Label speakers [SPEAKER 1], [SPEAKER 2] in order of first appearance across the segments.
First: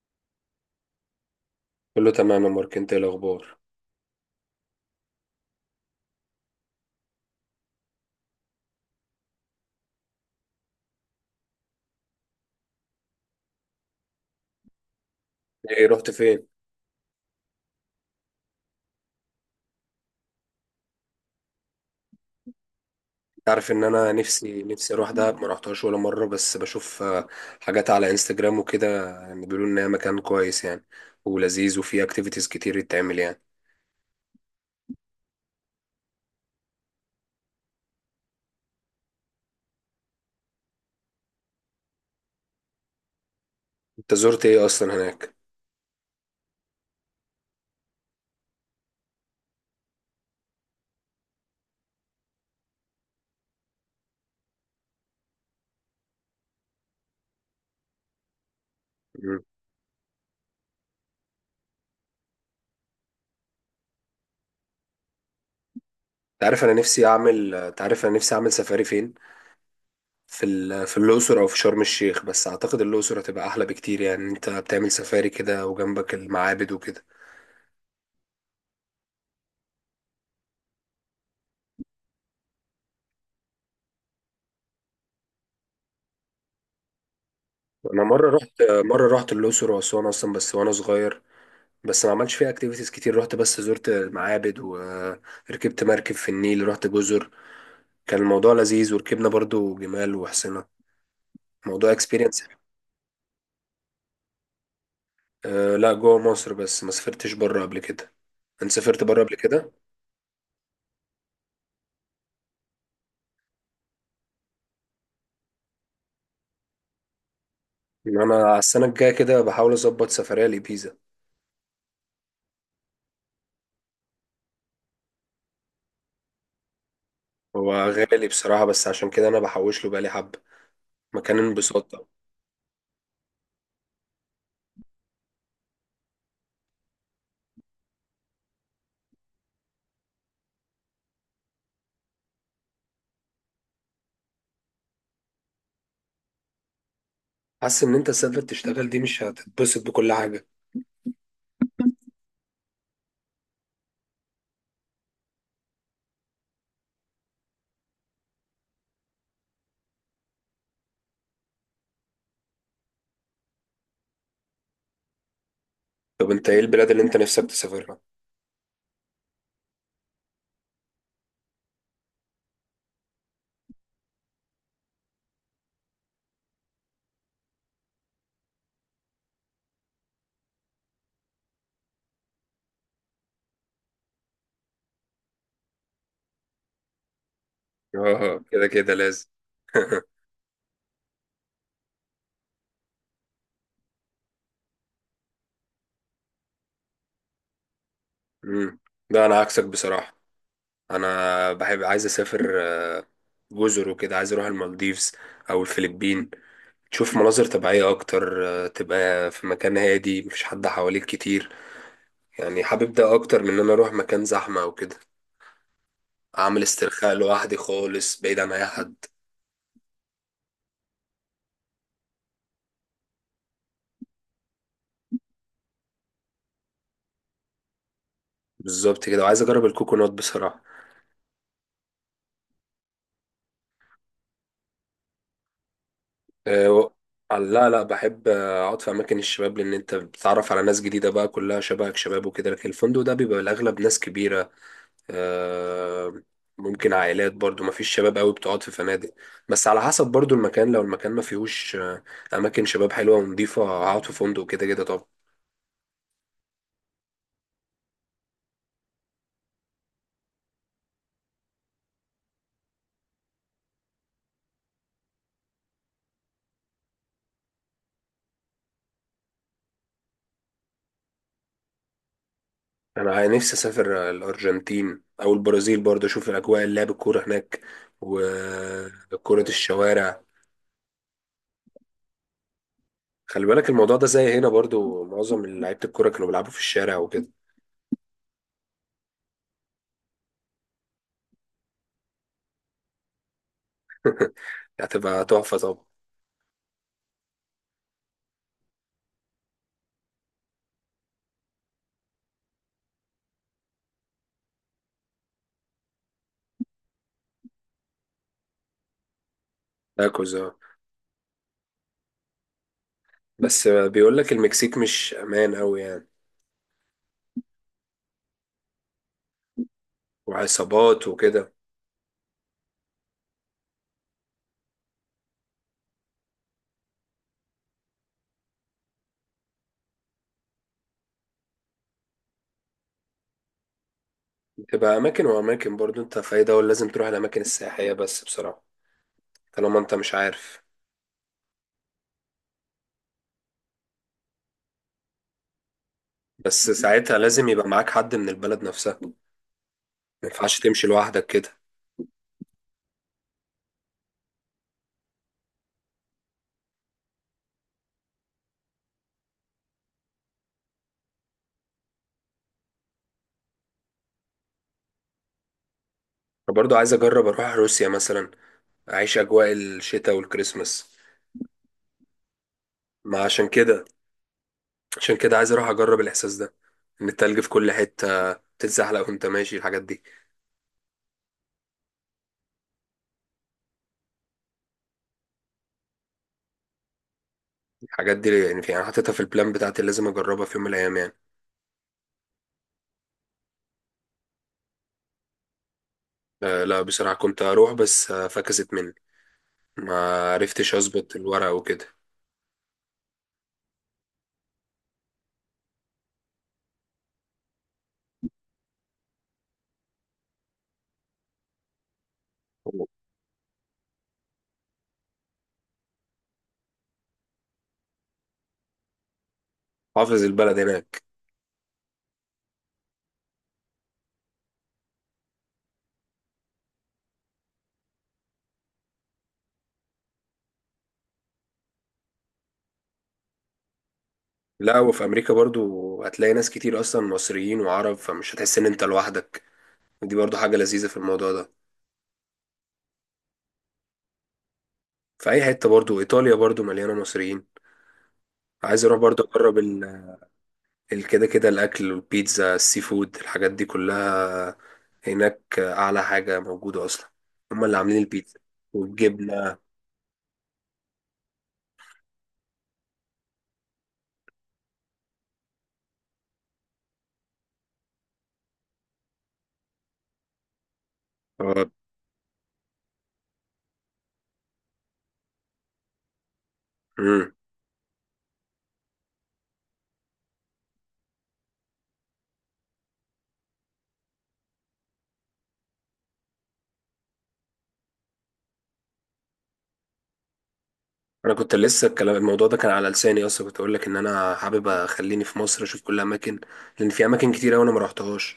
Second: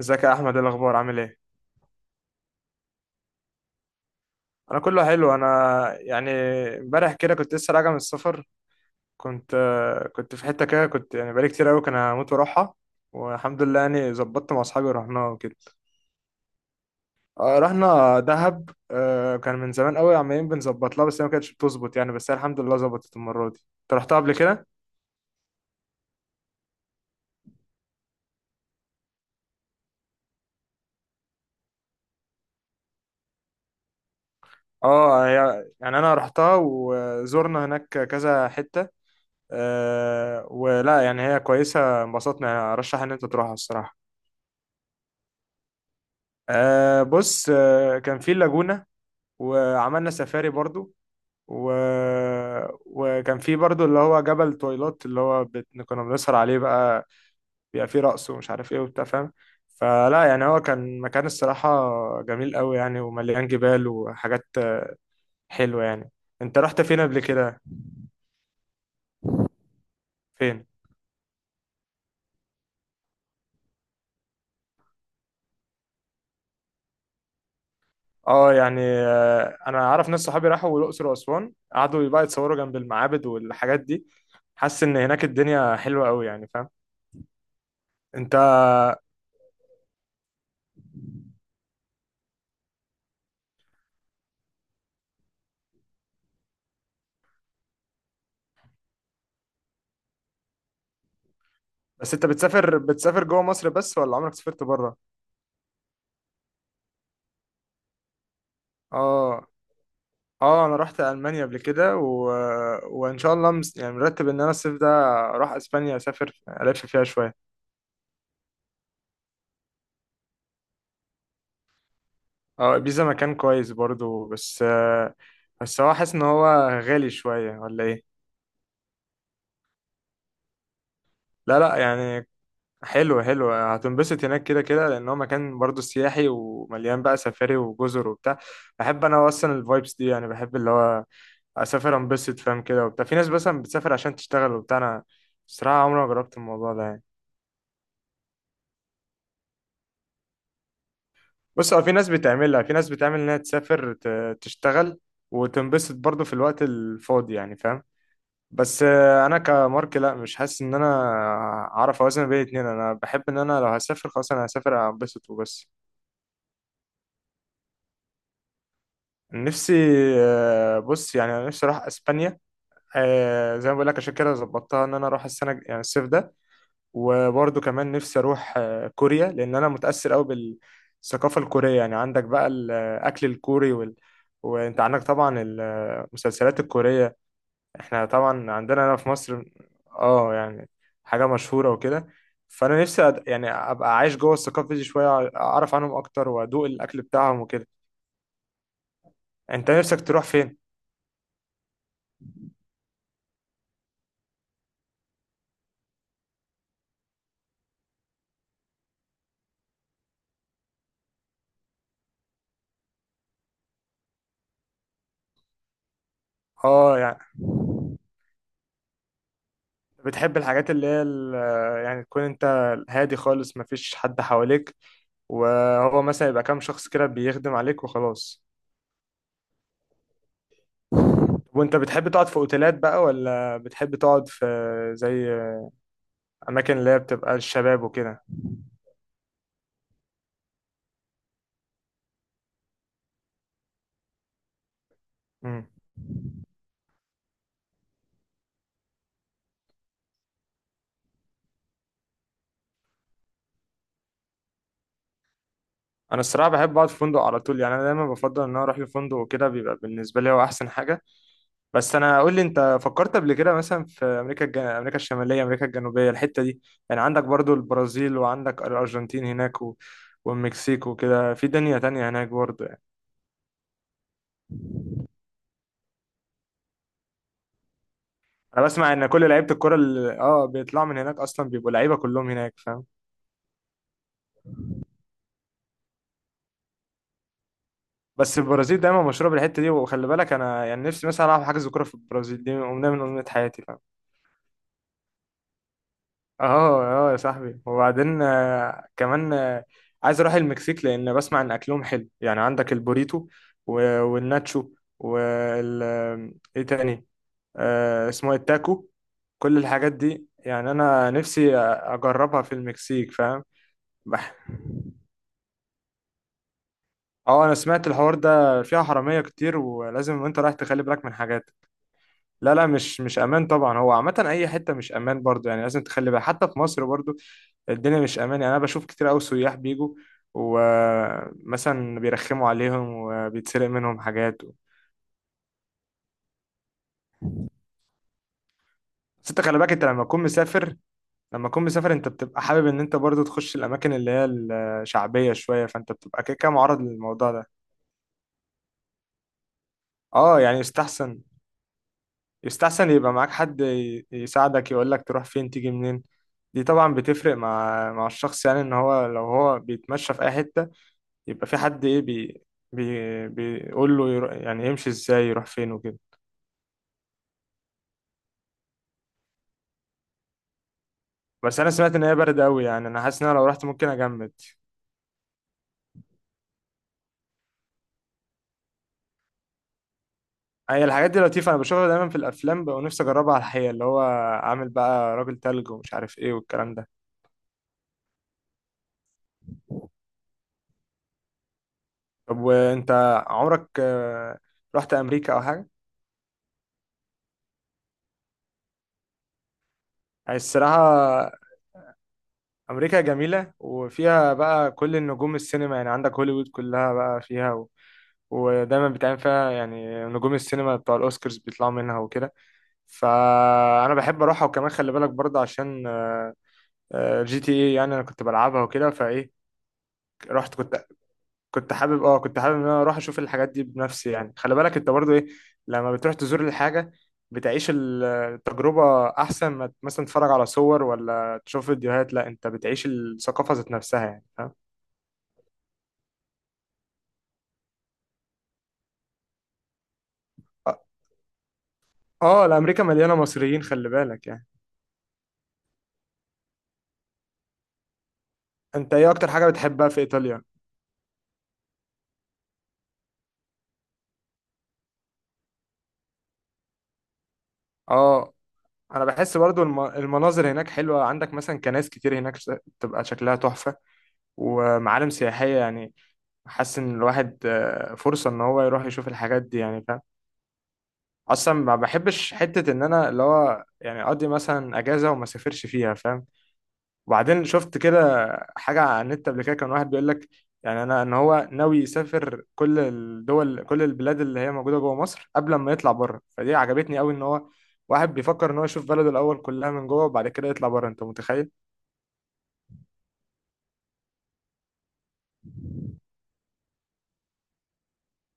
[SPEAKER 1] ازيك يا احمد؟ إيه الاخبار؟ عامل ايه؟
[SPEAKER 2] كله تمام يا مارك، انت ايه الاخبار؟
[SPEAKER 1] انا كله حلو. انا يعني امبارح كده كنت لسه راجع من السفر. كنت كنت في حته كده كنت يعني بقالي كتير قوي كان هموت واروحها. والحمد لله يعني ظبطت مع اصحابي ورحناها وكده.
[SPEAKER 2] ايه، رحت فين؟
[SPEAKER 1] آه، رحنا دهب. كان من زمان قوي عمالين بنظبط لها، بس هي ما كانتش بتظبط يعني، بس هي الحمد لله ظبطت المره دي.
[SPEAKER 2] عارف ان
[SPEAKER 1] انت
[SPEAKER 2] انا
[SPEAKER 1] رحتها قبل
[SPEAKER 2] نفسي
[SPEAKER 1] كده؟
[SPEAKER 2] نفسي اروح دهب، ما رحتهاش ولا مره. بس بشوف حاجات على انستجرام وكده. يعني بيقولوا ان هي مكان كويس يعني، ولذيذ وفيه اكتيفيتيز كتير يتعمل يعني.
[SPEAKER 1] اه، يعني انا رحتها وزورنا هناك كذا حته. ولا يعني هي كويسه، انبسطنا يعني، ارشح ان انت تروحها الصراحه.
[SPEAKER 2] انت زرت ايه اصلا هناك؟
[SPEAKER 1] بص، كان في اللاجونة، وعملنا سفاري برضو، و... وكان في برضو اللي هو جبل تويلات اللي هو كنا بنسهر عليه بقى، بيبقى فيه رقص ومش عارف ايه وبتاع، فاهم؟
[SPEAKER 2] مم.
[SPEAKER 1] فلا يعني هو كان مكان الصراحة جميل قوي يعني، ومليان جبال وحاجات حلوة يعني.
[SPEAKER 2] انت
[SPEAKER 1] انت
[SPEAKER 2] عارف انا
[SPEAKER 1] رحت فين
[SPEAKER 2] نفسي
[SPEAKER 1] قبل
[SPEAKER 2] اعمل،
[SPEAKER 1] كده؟
[SPEAKER 2] انت عارف انا نفسي اعمل سفاري فين؟ في
[SPEAKER 1] فين؟
[SPEAKER 2] في الاقصر او في شرم الشيخ، بس اعتقد الاقصر هتبقى احلى بكتير. يعني انت بتعمل سفاري كده وجنبك المعابد وكده.
[SPEAKER 1] اه يعني، انا اعرف ناس صحابي راحوا الاقصر واسوان، قعدوا بقى يتصوروا جنب المعابد والحاجات دي. حاسس ان هناك الدنيا حلوة قوي يعني، فاهم؟
[SPEAKER 2] انا
[SPEAKER 1] انت
[SPEAKER 2] مره رحت الاقصر واسوان اصلا، بس وانا صغير. بس ما عملتش فيها اكتيفيتيز كتير، رحت بس زرت معابد وركبت مركب في النيل، رحت جزر. كان الموضوع لذيذ، وركبنا برضو جمال وحصنة. موضوع
[SPEAKER 1] بس انت
[SPEAKER 2] اكسبيرينس.
[SPEAKER 1] بتسافر جوه مصر بس، ولا عمرك سافرت بره؟
[SPEAKER 2] أه لا، جوه مصر بس، ما سافرتش بره قبل كده. انت سافرت بره قبل
[SPEAKER 1] اه،
[SPEAKER 2] كده؟
[SPEAKER 1] اه، انا رحت المانيا قبل كده، و... وان شاء الله يعني مرتب ان انا الصيف ده اروح اسبانيا، اسافر الف فيها شويه.
[SPEAKER 2] يعني انا على السنه الجايه كده بحاول اظبط سفريه لبيزا.
[SPEAKER 1] اه، بيزا مكان كويس برضو، بس هو حاسس ان هو غالي شويه
[SPEAKER 2] هو
[SPEAKER 1] ولا ايه؟
[SPEAKER 2] غالي بصراحه، بس عشان كده انا بحوش له بقالي حبه. مكان
[SPEAKER 1] لا لا
[SPEAKER 2] انبساط طبعا.
[SPEAKER 1] يعني حلو حلو، هتنبسط هناك كده كده، لان هو مكان برضو سياحي، ومليان بقى سفاري وجزر وبتاع. بحب انا اصلا الفايبس دي يعني، بحب اللي هو اسافر انبسط، فاهم كده وبتاع. في ناس مثلا بتسافر عشان تشتغل وبتاع، انا الصراحه عمري ما جربت الموضوع ده يعني.
[SPEAKER 2] حاسس ان انت تسافر تشتغل دي مش هتتبسط بكل حاجه.
[SPEAKER 1] بص، هو في ناس بتعملها، في ناس بتعمل انها تسافر تشتغل وتنبسط برضه في الوقت الفاضي يعني، فاهم؟ بس انا كمارك لا، مش حاسس ان انا اعرف اوازن بين الاتنين. انا بحب ان انا لو هسافر خلاص انا هسافر انبسط وبس.
[SPEAKER 2] طب انت ايه البلاد اللي انت نفسك تسافرها؟
[SPEAKER 1] نفسي آه، بص يعني انا نفسي اروح اسبانيا. زي ما بقول لك، عشان كده ظبطتها ان انا اروح السنه يعني الصيف ده. وبرضه كمان نفسي اروح كوريا، لان انا متاثر قوي بالثقافه الكوريه يعني. عندك بقى الاكل الكوري وانت عندك طبعا المسلسلات الكوريه، احنا
[SPEAKER 2] اه
[SPEAKER 1] طبعا
[SPEAKER 2] كده
[SPEAKER 1] عندنا
[SPEAKER 2] كده
[SPEAKER 1] هنا في
[SPEAKER 2] لازم.
[SPEAKER 1] مصر. اه يعني حاجه مشهوره وكده. فانا نفسي يعني ابقى عايش جوه الثقافه دي شويه، اعرف عنهم اكتر وادوق الاكل بتاعهم وكده.
[SPEAKER 2] امم. ده انا عكسك
[SPEAKER 1] انت نفسك
[SPEAKER 2] بصراحه.
[SPEAKER 1] تروح فين؟
[SPEAKER 2] انا بحب، عايز اسافر جزر وكده، عايز اروح المالديفز او الفلبين. تشوف مناظر طبيعيه اكتر، تبقى في مكان هادي مفيش حد حواليك كتير. يعني حابب ده اكتر من ان انا اروح مكان زحمه او كده. اعمل
[SPEAKER 1] اه
[SPEAKER 2] استرخاء
[SPEAKER 1] يعني،
[SPEAKER 2] لوحدي خالص بعيد عن اي حد.
[SPEAKER 1] بتحب الحاجات اللي هي يعني تكون انت هادي خالص، مفيش حد حواليك، وهو مثلا يبقى كام شخص كده بيخدم عليك وخلاص.
[SPEAKER 2] بالظبط كده، وعايز اجرب الكوكونات بصراحه.
[SPEAKER 1] وانت بتحب تقعد في اوتيلات بقى ولا بتحب تقعد في زي
[SPEAKER 2] آه،
[SPEAKER 1] اماكن
[SPEAKER 2] و-
[SPEAKER 1] اللي هي بتبقى
[SPEAKER 2] لا
[SPEAKER 1] الشباب وكده؟
[SPEAKER 2] بحب اقعد في اماكن الشباب، لان انت بتتعرف على ناس جديده بقى كلها شبهك شباب وكده. لكن الفندق ده بيبقى الاغلب ناس كبيره،
[SPEAKER 1] مم.
[SPEAKER 2] آه، ممكن عائلات برضو، ما فيش شباب قوي بتقعد في فنادق. بس على حسب برضو المكان، لو المكان ما فيهوش اماكن شباب حلوه ونضيفه، هقعد في فندق كده كده طبعا.
[SPEAKER 1] انا الصراحه بحب اقعد في فندق على طول يعني، انا دايما بفضل ان انا اروح لفندق وكده، بيبقى بالنسبه لي هو احسن حاجه. بس انا قول لي، انت فكرت قبل كده مثلا في امريكا، امريكا الشماليه، امريكا الجنوبيه، الحته دي؟ يعني عندك برضو البرازيل، وعندك الارجنتين هناك، و... والمكسيك وكده، في دنيا تانية هناك برضو.
[SPEAKER 2] انا نفسي اسافر الارجنتين او البرازيل برضو، اشوف الاجواء، اللعب، الكوره هناك،
[SPEAKER 1] انا بسمع ان كل
[SPEAKER 2] وكره
[SPEAKER 1] لعيبه الكره اللي
[SPEAKER 2] الشوارع.
[SPEAKER 1] بيطلعوا من هناك اصلا بيبقوا لعيبه كلهم هناك، فاهم؟
[SPEAKER 2] خلي بالك الموضوع ده زي هنا برضو، معظم لعيبه الكوره كانوا بيلعبوا في الشارع وكده.
[SPEAKER 1] بس البرازيل دايما مشهوره بالحته دي، وخلي بالك انا يعني نفسي مثلا العب حجز كوره في البرازيل، دي امنيه من امنيات حياتي، فاهم؟
[SPEAKER 2] هتبقى تحفه طبعا.
[SPEAKER 1] اه، اه يا صاحبي. وبعدين كمان عايز اروح المكسيك، لان بسمع ان اكلهم حلو يعني. عندك البوريتو و- والناتشو، وال ايه تاني؟ آه، اسمه إيه؟ التاكو. كل الحاجات دي
[SPEAKER 2] تاكوز آه.
[SPEAKER 1] يعني، انا نفسي اجربها في المكسيك، فاهم؟
[SPEAKER 2] بس بيقول لك
[SPEAKER 1] بح-
[SPEAKER 2] المكسيك مش امان قوي يعني،
[SPEAKER 1] اه، انا سمعت الحوار ده، فيها حراميه كتير، ولازم وانت رايح تخلي بالك
[SPEAKER 2] وعصابات
[SPEAKER 1] من حاجات.
[SPEAKER 2] وكده.
[SPEAKER 1] لا لا، مش امان طبعا. هو عامه اي حته مش امان برضو يعني، لازم تخلي بالك حتى في مصر برضو. الدنيا مش امان يعني، انا بشوف كتير قوي سياح بيجوا، ومثلا بيرخموا عليهم وبيتسرق منهم حاجات.
[SPEAKER 2] تبقى اماكن واماكن برضو، انت في اي دولة لازم تروح الاماكن السياحية بس بصراحة،
[SPEAKER 1] بس انت خلي بالك،
[SPEAKER 2] طالما
[SPEAKER 1] انت
[SPEAKER 2] انت
[SPEAKER 1] لما
[SPEAKER 2] مش
[SPEAKER 1] تكون
[SPEAKER 2] عارف.
[SPEAKER 1] مسافر، انت بتبقى حابب ان انت برضو تخش الاماكن اللي هي الشعبيه شويه، فانت بتبقى كده كده
[SPEAKER 2] بس
[SPEAKER 1] معرض
[SPEAKER 2] ساعتها
[SPEAKER 1] للموضوع ده.
[SPEAKER 2] لازم يبقى معاك حد من البلد نفسها، ما
[SPEAKER 1] اه يعني
[SPEAKER 2] ينفعش تمشي
[SPEAKER 1] يستحسن،
[SPEAKER 2] لوحدك كده.
[SPEAKER 1] يبقى معاك حد يساعدك يقولك تروح فين تيجي منين. دي طبعا بتفرق مع الشخص يعني، ان هو لو هو بيتمشى في اي حتة، يبقى في حد ايه بي بي بيقول له يعني يمشي ازاي يروح فين وكده.
[SPEAKER 2] فبرضو عايز اجرب اروح روسيا مثلا، اعيش اجواء الشتاء والكريسماس.
[SPEAKER 1] بس انا سمعت ان هي برد قوي يعني، انا
[SPEAKER 2] ما
[SPEAKER 1] حاسس ان انا لو
[SPEAKER 2] عشان
[SPEAKER 1] رحت
[SPEAKER 2] كده،
[SPEAKER 1] ممكن اجمد.
[SPEAKER 2] عشان كده عايز اروح اجرب الاحساس ده، ان التلج في كل حتة، تتزحلق وانت ماشي، الحاجات دي.
[SPEAKER 1] هي الحاجات دي لطيفة، انا بشوفها دايما في الافلام بقى، ونفسي اجربها على الحقيقة، اللي هو عامل بقى راجل تلج ومش عارف ايه والكلام ده.
[SPEAKER 2] الحاجات دي يعني في انا حاططها في البلان بتاعتي اللي لازم اجربها في يوم من الايام يعني.
[SPEAKER 1] طب وانت، عمرك رحت امريكا او حاجة؟
[SPEAKER 2] لا بصراحة، كنت اروح بس فكست مني، ما
[SPEAKER 1] يعني
[SPEAKER 2] عرفتش اظبط
[SPEAKER 1] الصراحة
[SPEAKER 2] الورق وكده.
[SPEAKER 1] أمريكا جميلة، وفيها بقى كل النجوم السينما يعني، عندك هوليوود كلها بقى فيها، و... ودايما بتعمل فيها يعني نجوم السينما بتوع الأوسكارز بيطلعوا منها وكده. فأنا بحب أروحها. وكمان خلي بالك برضه عشان GTA يعني، أنا كنت بلعبها وكده، فإيه،
[SPEAKER 2] حافظ
[SPEAKER 1] رحت.
[SPEAKER 2] البلد
[SPEAKER 1] كنت
[SPEAKER 2] هناك.
[SPEAKER 1] كنت حابب، اه، كنت حابب ان انا اروح اشوف الحاجات دي بنفسي يعني. خلي بالك انت برضو ايه، لما بتروح تزور الحاجة بتعيش التجربة، احسن ما مثلا تتفرج على صور ولا تشوف فيديوهات، لا انت بتعيش الثقافة ذات نفسها يعني، فاهم؟
[SPEAKER 2] لا، وفي امريكا برضو هتلاقي ناس كتير اصلا مصريين وعرب، فمش هتحس ان انت لوحدك. دي برضو حاجة
[SPEAKER 1] اه.
[SPEAKER 2] لذيذة في الموضوع ده.
[SPEAKER 1] الامريكا مليانة مصريين خلي بالك يعني.
[SPEAKER 2] في اي حتة برضو، ايطاليا برضو مليانة مصريين. عايز
[SPEAKER 1] انت
[SPEAKER 2] اروح
[SPEAKER 1] ايه
[SPEAKER 2] برضو
[SPEAKER 1] اكتر حاجة
[SPEAKER 2] اجرب
[SPEAKER 1] بتحبها في ايطاليا؟
[SPEAKER 2] كده كده الاكل والبيتزا، السي فود، الحاجات دي كلها هناك اعلى حاجة موجودة اصلا، هما اللي عاملين
[SPEAKER 1] اه،
[SPEAKER 2] البيتزا
[SPEAKER 1] انا بحس
[SPEAKER 2] والجبنة.
[SPEAKER 1] برضو المناظر هناك حلوة، عندك مثلا كنائس كتير هناك، بتبقى شكلها تحفة ومعالم سياحية يعني. حاسس ان الواحد فرصة ان هو يروح يشوف الحاجات دي يعني، فاهم؟ اصلا
[SPEAKER 2] آه.
[SPEAKER 1] ما بحبش حته ان انا اللي هو يعني اقضي مثلا اجازه وما سافرش فيها، فاهم؟
[SPEAKER 2] مم.
[SPEAKER 1] وبعدين شفت كده حاجه على النت قبل كده، كان واحد بيقول لك يعني، انا ان هو ناوي يسافر كل الدول، كل البلاد اللي هي موجوده جوه مصر قبل ما يطلع بره، فدي عجبتني قوي، ان هو واحد بيفكر ان هو يشوف بلده الاول كلها من جوه وبعد كده يطلع بره، انت
[SPEAKER 2] انا
[SPEAKER 1] متخيل؟
[SPEAKER 2] كنت لسه الكلام، الموضوع ده كان على لساني اصلا، كنت اقول لك ان انا حابب اخليني في مصر اشوف كل اماكن. لان في اماكن كتير أوي انا ما رحتهاش.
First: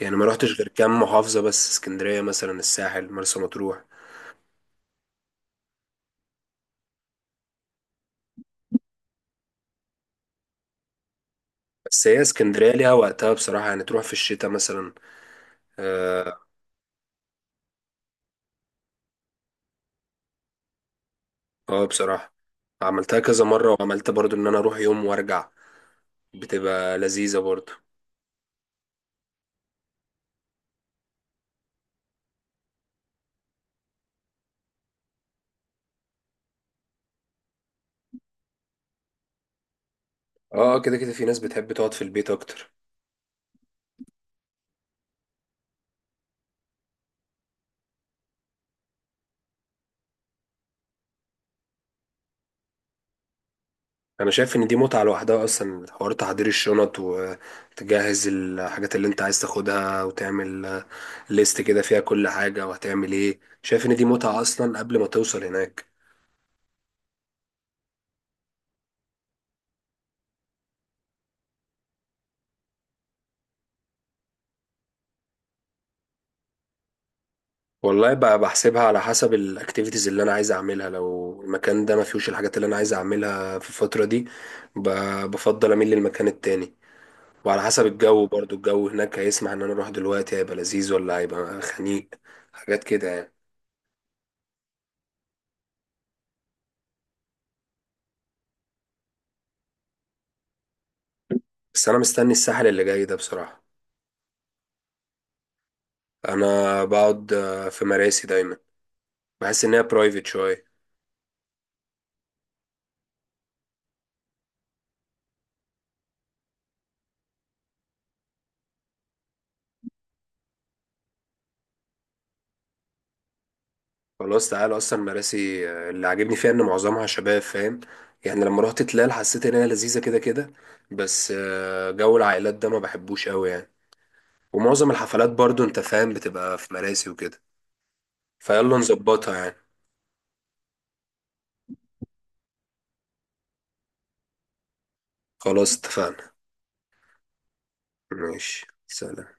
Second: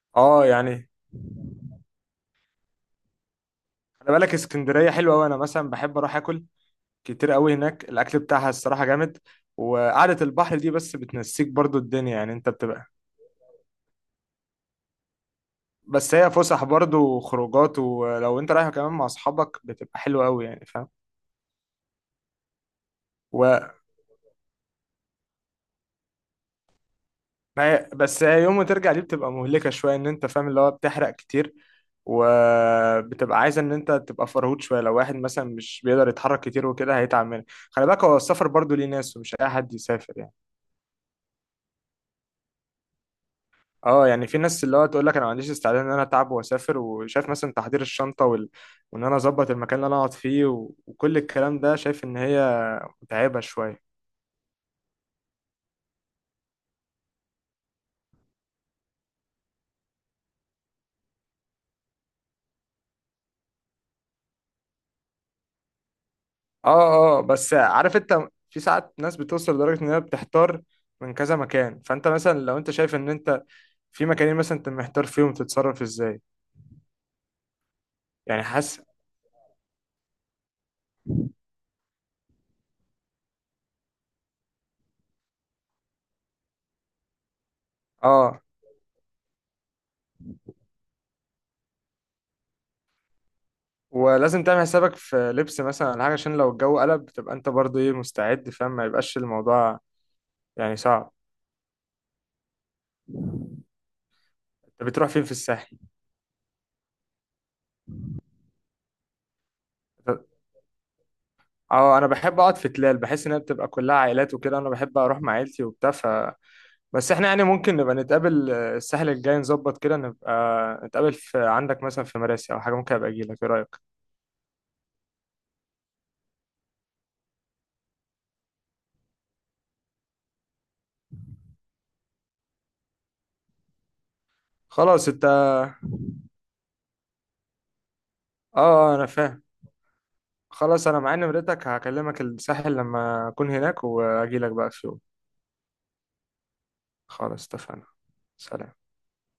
[SPEAKER 2] يعني ما
[SPEAKER 1] اه
[SPEAKER 2] رحتش غير
[SPEAKER 1] يعني،
[SPEAKER 2] كام محافظه بس، اسكندريه مثلا، الساحل، مرسى مطروح.
[SPEAKER 1] خلي بالك اسكندريه حلوه قوي، انا مثلا بحب اروح اكل كتير قوي هناك، الاكل بتاعها الصراحه جامد. وقعده البحر دي بس بتنسيك برضو
[SPEAKER 2] بس
[SPEAKER 1] الدنيا
[SPEAKER 2] هي
[SPEAKER 1] يعني، انت
[SPEAKER 2] اسكندريه
[SPEAKER 1] بتبقى.
[SPEAKER 2] ليها وقتها بصراحه، يعني تروح في الشتاء مثلا.
[SPEAKER 1] بس هي
[SPEAKER 2] اه
[SPEAKER 1] فسح برضه وخروجات، ولو انت رايح كمان مع اصحابك بتبقى حلوه قوي يعني، فاهم؟
[SPEAKER 2] بصراحه عملتها كذا
[SPEAKER 1] و
[SPEAKER 2] مره، وعملت برضو ان انا اروح يوم وارجع، بتبقى لذيذه
[SPEAKER 1] ما
[SPEAKER 2] برضو.
[SPEAKER 1] هي- بس هي يوم ما ترجع دي بتبقى مهلكه شويه، ان انت فاهم اللي هو بتحرق كتير، وبتبقى عايز ان انت تبقى فرهود شويه. لو واحد مثلا مش بيقدر يتحرك كتير وكده هيتعب منك. خلي بالك هو السفر برضه ليه ناس، ومش اي حد يسافر يعني.
[SPEAKER 2] اه كده كده في ناس بتحب تقعد في البيت اكتر.
[SPEAKER 1] اه يعني، في ناس اللي هو تقول لك انا ما عنديش استعداد ان انا اتعب واسافر، وشايف مثلا تحضير الشنطه وال... وان انا اظبط المكان اللي انا اقعد فيه، و... وكل الكلام ده، شايف ان هي متعبه شويه.
[SPEAKER 2] انا شايف ان دي متعة لوحدها اصلا، حوار تحضير الشنط، وتجهز الحاجات اللي انت عايز تاخدها، وتعمل ليست كده فيها كل حاجة وهتعمل ايه. شايف ان دي متعة اصلا قبل ما توصل هناك.
[SPEAKER 1] اه، اه، بس عارف انت، في ساعات ناس بتوصل لدرجة ان هي بتحتار من كذا مكان، فانت مثلا لو انت شايف ان انت في مكانين مثلا، انت محتار فيهم تتصرف ازاي؟
[SPEAKER 2] والله بقى
[SPEAKER 1] يعني حاسس.
[SPEAKER 2] بحسبها على حسب الاكتيفيتيز اللي انا عايز اعملها، لو المكان ده ما فيهوش الحاجات اللي انا عايز اعملها في الفترة دي، بفضل اميل للمكان التاني. وعلى حسب الجو
[SPEAKER 1] اه،
[SPEAKER 2] برضو، الجو هناك هيسمح ان انا اروح دلوقتي هيبقى لذيذ ولا هيبقى خنيق، حاجات كده يعني.
[SPEAKER 1] ولازم تعمل حسابك في لبس مثلا ولا حاجة، عشان لو الجو قلب تبقى انت برضو ايه مستعد، فاهم؟ ما يبقاش الموضوع يعني صعب.
[SPEAKER 2] بس انا مستني الساحل اللي جاي ده بصراحة.
[SPEAKER 1] انت بتروح فين في الساحل؟
[SPEAKER 2] انا بقعد في مراسي دايما، بحس ان هي برايفت شويه.
[SPEAKER 1] اه، انا بحب اقعد في تلال، بحس ان هي بتبقى كلها عائلات وكده، انا بحب اروح مع عيلتي وبتاع. بس احنا يعني ممكن نبقى نتقابل الساحل الجاي، نظبط كده نبقى نتقابل في عندك مثلا في مراسي او حاجه، ممكن ابقى اجي لك، ايه رايك؟
[SPEAKER 2] خلاص تعالى، اصلا مراسي اللي عاجبني فيها ان معظمها شباب، فاهم؟ يعني لما رحت تلال حسيت ان هي لذيذه كده كده، بس جو العائلات ده ما بحبوش قوي يعني. ومعظم
[SPEAKER 1] خلاص. انت
[SPEAKER 2] الحفلات
[SPEAKER 1] اه.
[SPEAKER 2] برضو انت فاهم بتبقى في مراسي وكده، فيلا
[SPEAKER 1] انا
[SPEAKER 2] نظبطها
[SPEAKER 1] فاهم.
[SPEAKER 2] يعني.
[SPEAKER 1] خلاص انا معايا نمرتك، هكلمك الساحل لما اكون هناك، واجي لك بقى في يوم.
[SPEAKER 2] خلاص اتفقنا.
[SPEAKER 1] خلاص اتفقنا.
[SPEAKER 2] ماشي،
[SPEAKER 1] سلام.
[SPEAKER 2] سلام.